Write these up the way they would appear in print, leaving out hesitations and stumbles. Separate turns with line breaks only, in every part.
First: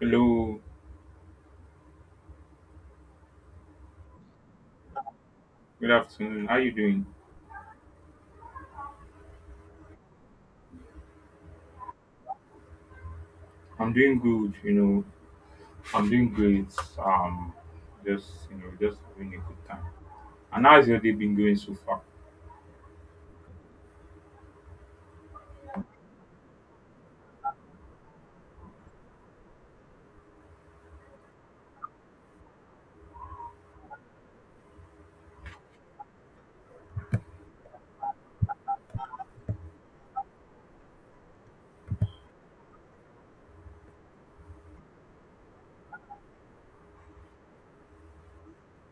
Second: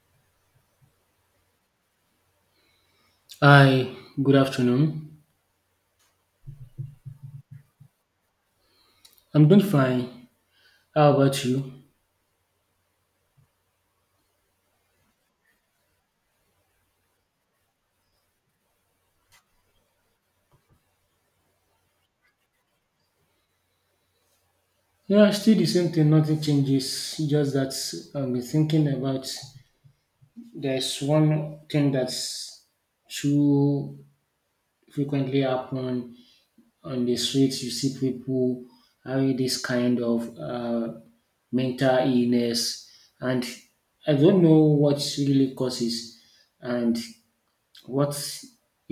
Hello,
Hi, good afternoon.
good afternoon. How you doing?
I'm doing fine. How about you?
I'm doing good, you know. I'm doing great. Um, just you know, just having a good time. And how's your day been going so far?
Yeah, still the same thing, nothing changes. Just that I've been thinking about there's one thing that's too frequently happen on the streets. You see people having this kind of mental illness, and I don't know what really causes. And what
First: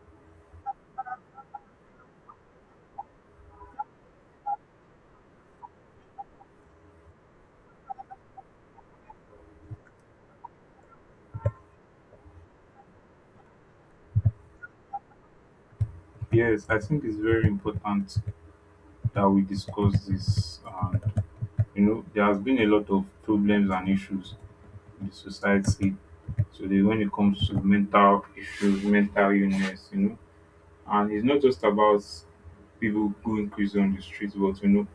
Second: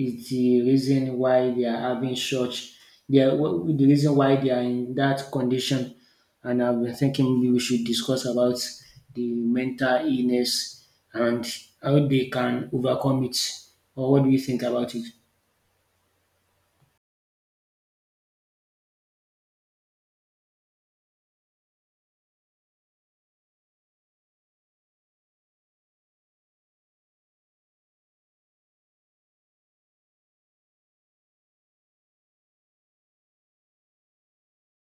is the reason why they are having such? They are, what, the reason why they are in that condition, and I've been thinking maybe we should discuss about the mental illness and how they can overcome it. Or what do you think about it?
Yes, I think it's very important that we discuss this. And you know, there has been a lot of problems and issues in the society. So they, when it comes to mental issues, mental illness, you know, and it's not just about people going crazy on the streets, but you know,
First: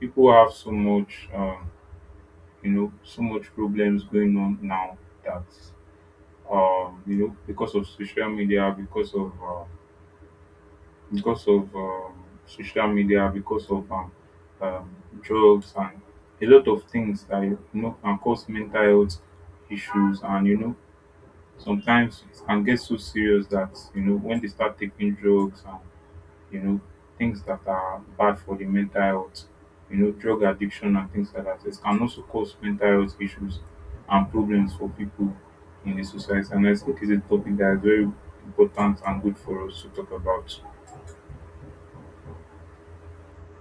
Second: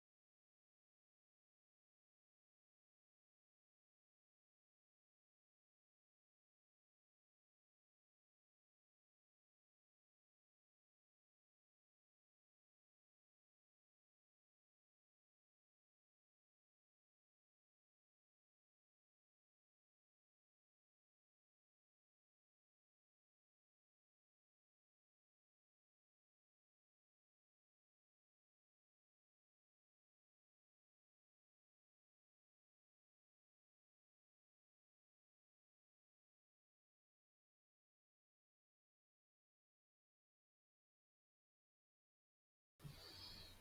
people have so much. You know, so much problems going on now that you know, because of social media, because of social media, because of um, drugs and a lot of things that you know can cause mental health issues, and you know, sometimes it can get so serious that you know when they start taking drugs and you know, things that are bad for the mental health, you know, drug addiction and things like that. It can also cause mental health issues and problems for people in the society. And I think it's a topic that is very important and good for us to talk about.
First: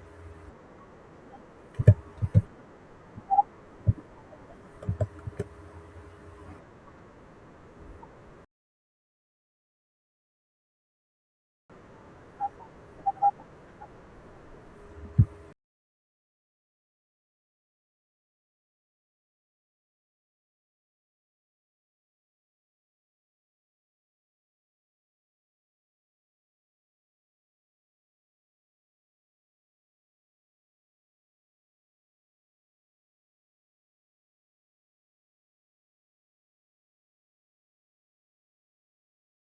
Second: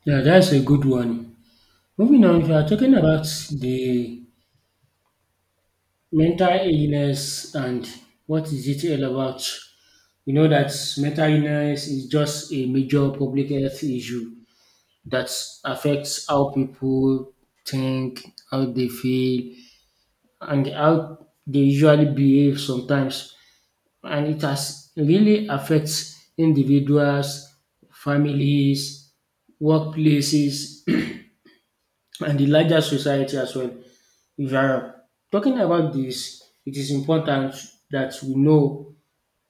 Yeah, that's a good one. Moving on, if you are talking about the mental illness and what is it all about, you know that mental illness is just a major public health issue that affects how people think, how they feel, and how they usually behave sometimes. And it has really affects individuals, families, workplaces, and the larger society as well. If you are talking about this, it is important that we know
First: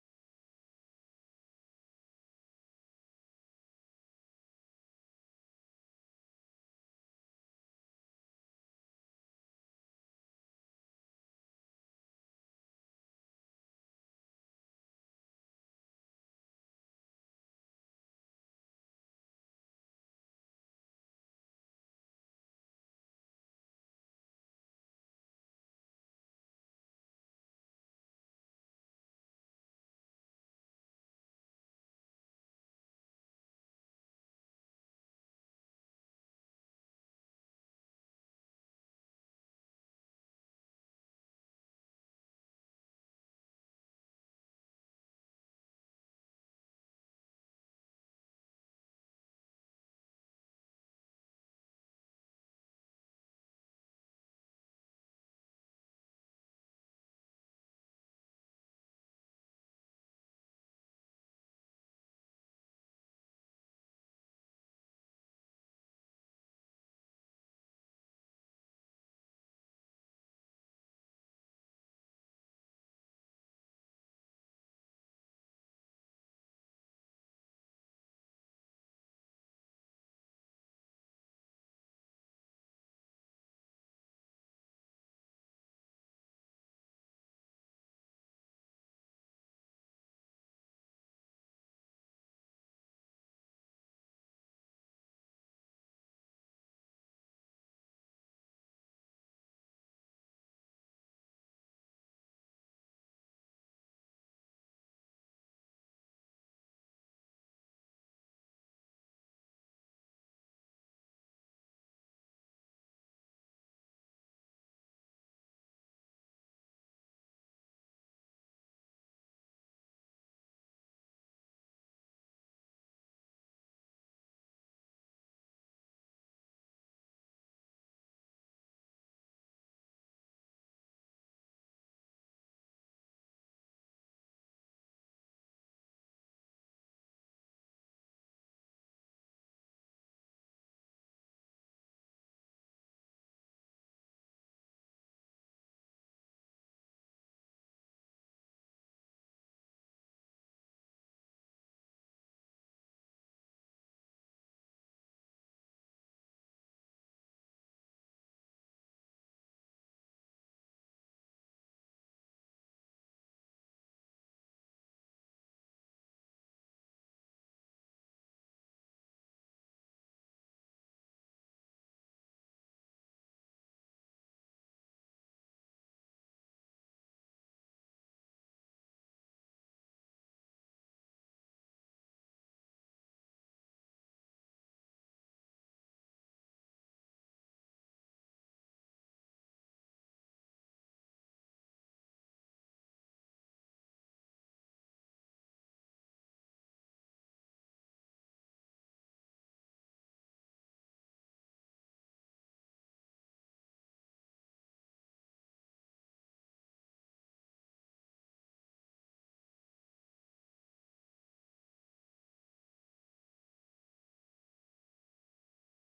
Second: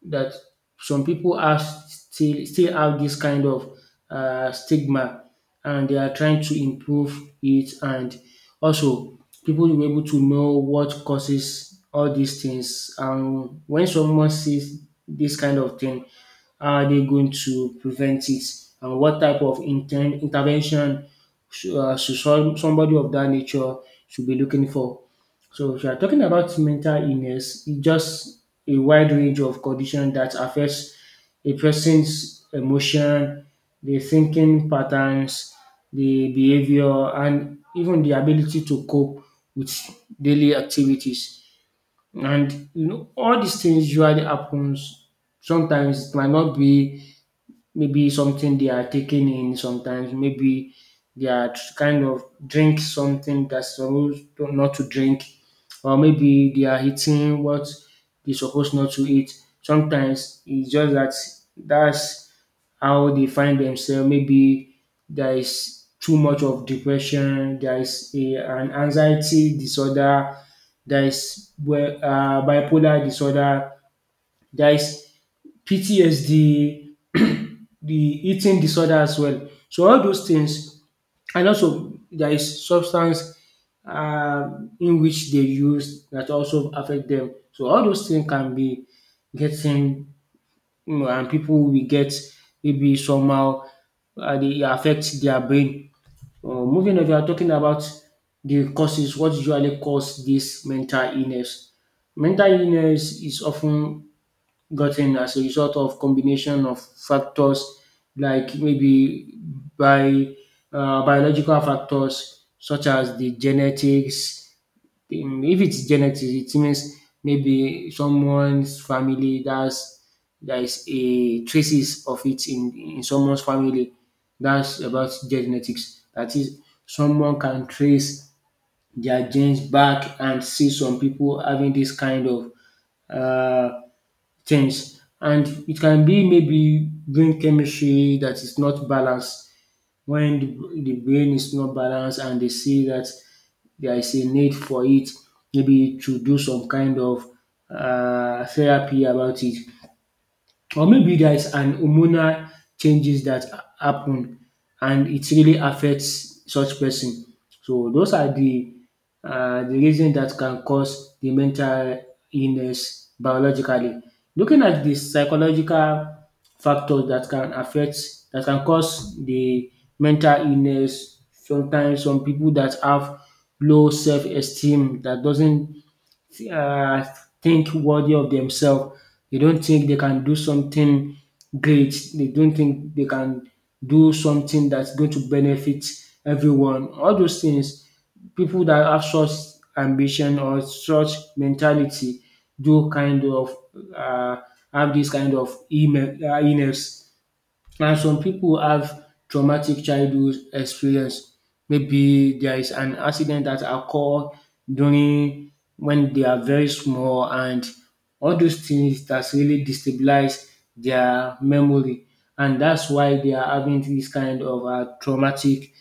that some people are still have this kind of stigma, and they are trying to improve it. And also people will be able to know what causes all these things, and when someone sees this kind of thing, how are they going to prevent it, and what type of intervention should somebody of that nature should be looking for. So if you are talking about mental illness, it's just a wide range of condition that affects a person's emotion, the thinking patterns, the behavior, and even the ability to cope with daily activities. And you know, all these things usually happens. Sometimes it might not be maybe something they are taking in. Sometimes maybe they are kind of drink something that's supposed to- not to drink, or maybe they are eating what they're supposed not to eat. Sometimes it's just that that's how they find themselves. Maybe there is too much of depression, there is a, an anxiety disorder, there is well, bipolar disorder, there is ptsd, the eating disorder as well. So all those things, and also there is substance in which they use that also affect them. So all those things can be getting, you know, and people will get maybe somehow they affect their brain. Moving on, we are talking about the causes, what usually cause this mental illness. Mental illness is often gotten as a result of combination of factors, like maybe by biological factors such as the genetics. If it's genetics, it means maybe someone's family that's there is a traces of it in someone's family. That's about genetics. That is, someone can trace their genes back and see some people having this kind of uh, things. And it can be maybe brain chemistry that is not balanced. When the brain is not balanced and they see that there is a need for it, maybe to do some kind of therapy about it, or maybe there's an hormonal changes that happen and it really affects such person. So those are the reason that can cause the mental illness biologically. Looking at the psychological factors that can affect, that can cause the mental illness, sometimes some people that have low self-esteem, that doesn't uh, think worthy of themselves. They don't think they can do something great. They don't think they can do something that's going to benefit everyone. All those things, people that have such ambition or such mentality, do kind of uh, have this kind of email, illness. And some people have traumatic childhood experience. Maybe there is an accident that occurred during when they are very small, and all those things that's really destabilize their memory, and that's why they are having this kind of traumatic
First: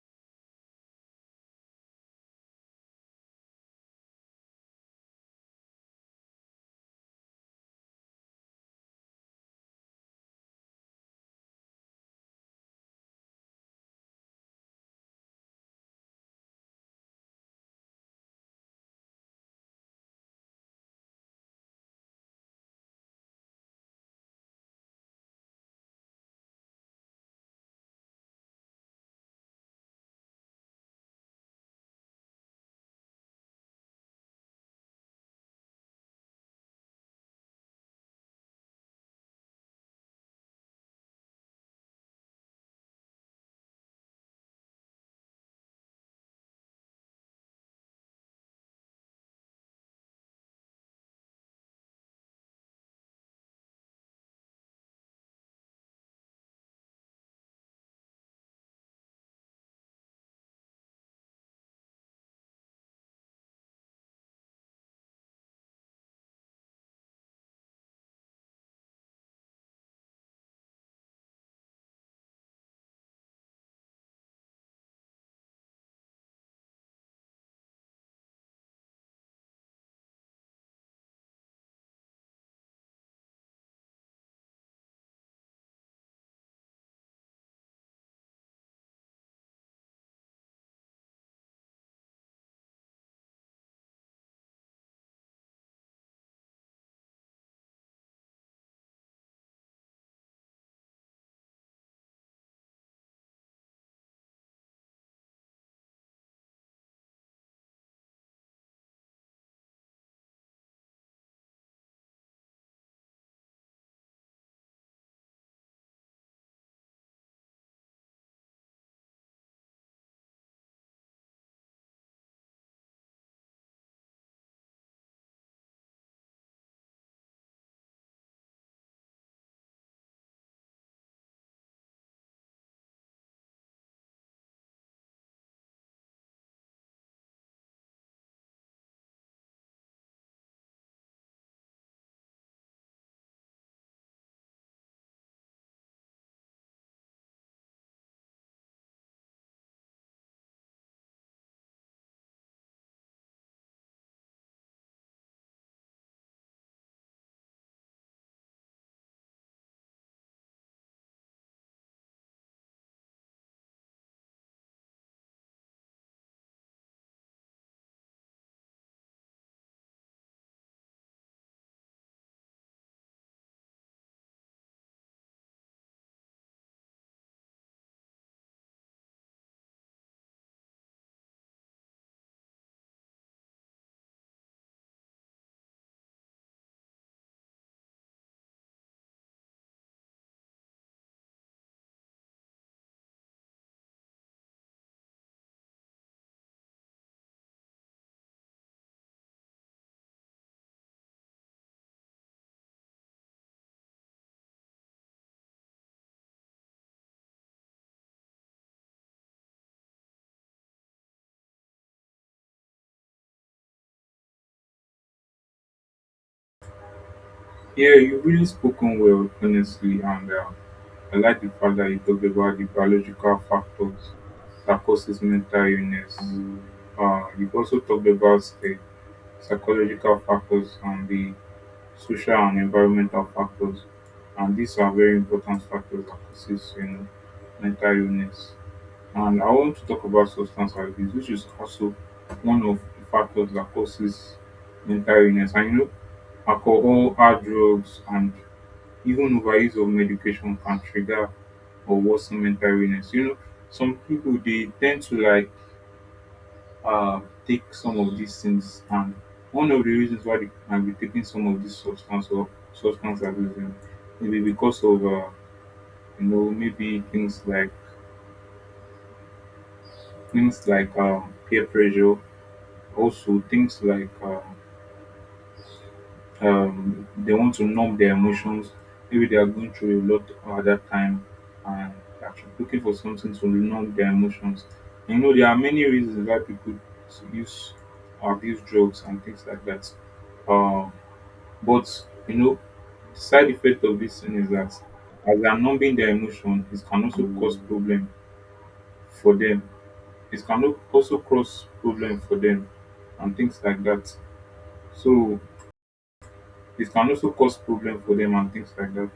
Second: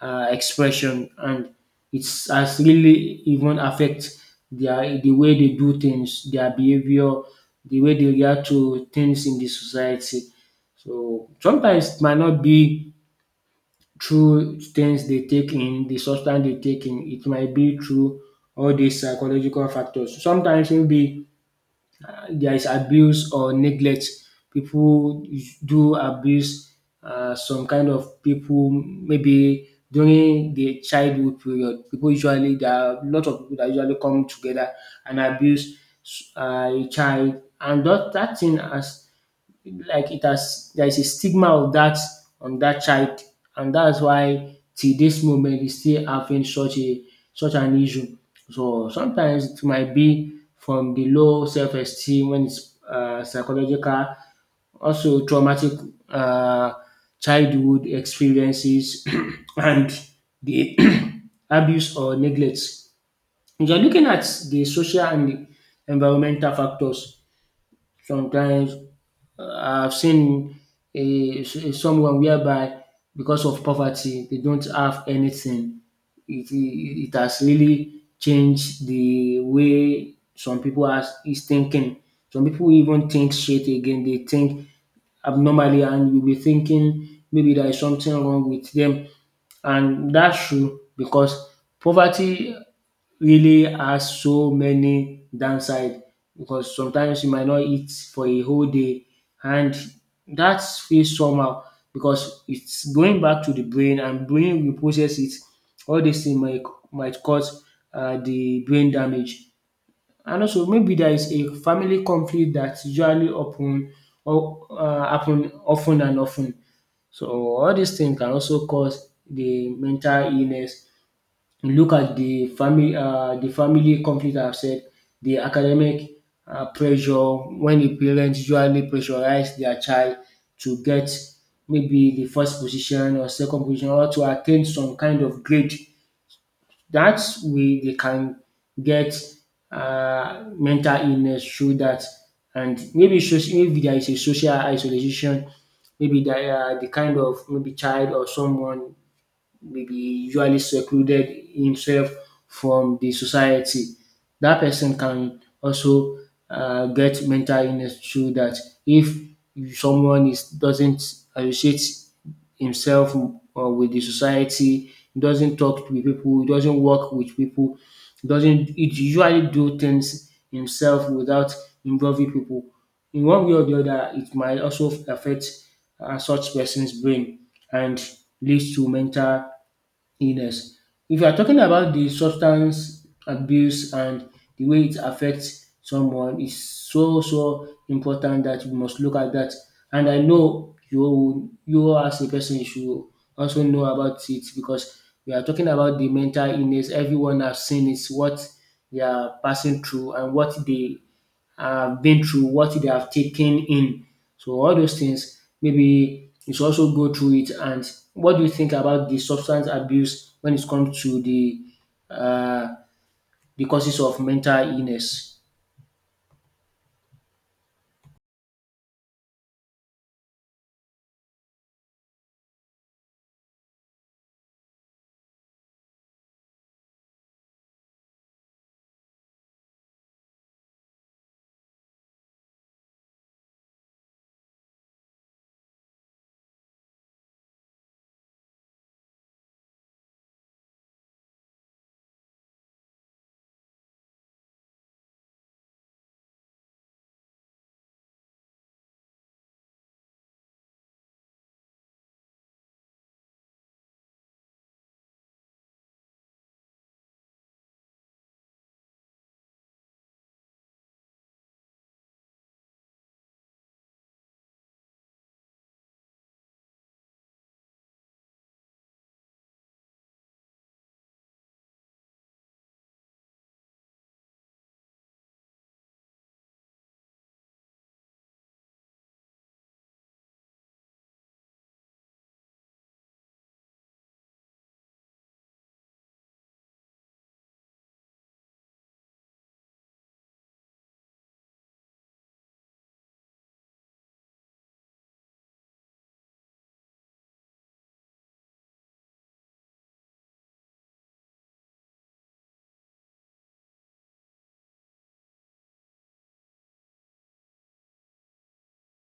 expression, and it's has really even affect their the way they do things, their behavior, the way they react to things in the society. So sometimes it might not be through things they take in, the substance they take in. It might be through all these psychological factors. Sometimes maybe there is abuse or neglect. People do abuse some kind of people maybe during the childhood period. People usually, there are a lot of people that usually come together and abuse a child, and that thing has, like it has, there is a stigma of that on that child, and that's why till this moment we still having such an issue. So sometimes it might be from the low self esteem when it's psychological, also traumatic uh, childhood experiences and the abuse or neglect. If you're looking at the social and the environmental factors, sometimes I've seen someone whereby because of poverty they don't have anything. It has really changed the way some people are is thinking. Some people even think straight again. They think abnormally, and you'll be thinking maybe there is something wrong with them. And that's true, because poverty really has so many downside, because sometimes you might not eat for a whole day, and that feels somehow, because it's going back to the brain and brain will process it. All this thing might cause the brain damage. And also maybe there is a family conflict that usually happen, or happen often and often. So all these things can also cause the mental illness. You look at the family conflict I have said, the academic pressure when the parents usually pressurize their child to get maybe the first position or second position, or to attain some kind of grade, that's way they can get mental illness through that. And maybe maybe there is a social isolation, maybe there are the kind of maybe child or someone maybe usually secluded himself from the society. That person can also get mental illness through that. If someone is doesn't associate himself with the society, doesn't talk with people, doesn't work with people, doesn't it usually do things himself without involving people. In one way or the other, it might also affect such person's brain and leads to mental illness. If you are talking about the substance abuse and the way it affects someone, is so important that we must look at that. And I know you as a person, you should also know about it, because we are talking about the mental illness. Everyone has seen it, what they are passing through and what they have been through, what they have taken in. So all those things maybe you should also go through it. And what do you think about the substance abuse when it comes to uh, the causes of mental illness?
Yeah, you've really spoken well, honestly, and I like the fact that you talked about the biological factors that causes mental illness. You've also talked about the psychological factors and the social and environmental factors, and these are very important factors that causes, you know, mental illness, and I want to talk about substance abuse, which is also one of the factors that causes mental illness. And you know, alcohol, hard drugs, and even overuse of medication can trigger or worsen mental illness. You know, some people they tend to like uh, take some of these things, and one of the reasons why they might be taking some of these substance or substance abuse, maybe because of you know, maybe things like peer pressure, also things like they want to numb their emotions. Maybe they are going through a lot at that time, and they are looking for something to numb their emotions. You know, there are many reasons why people use, abuse drugs and things like that um But you know, side effect of this thing is that as they are numbing their emotion, it can also cause problem for them. It can also cause problem for them and things like that. So it can also cause problem for them and things like that.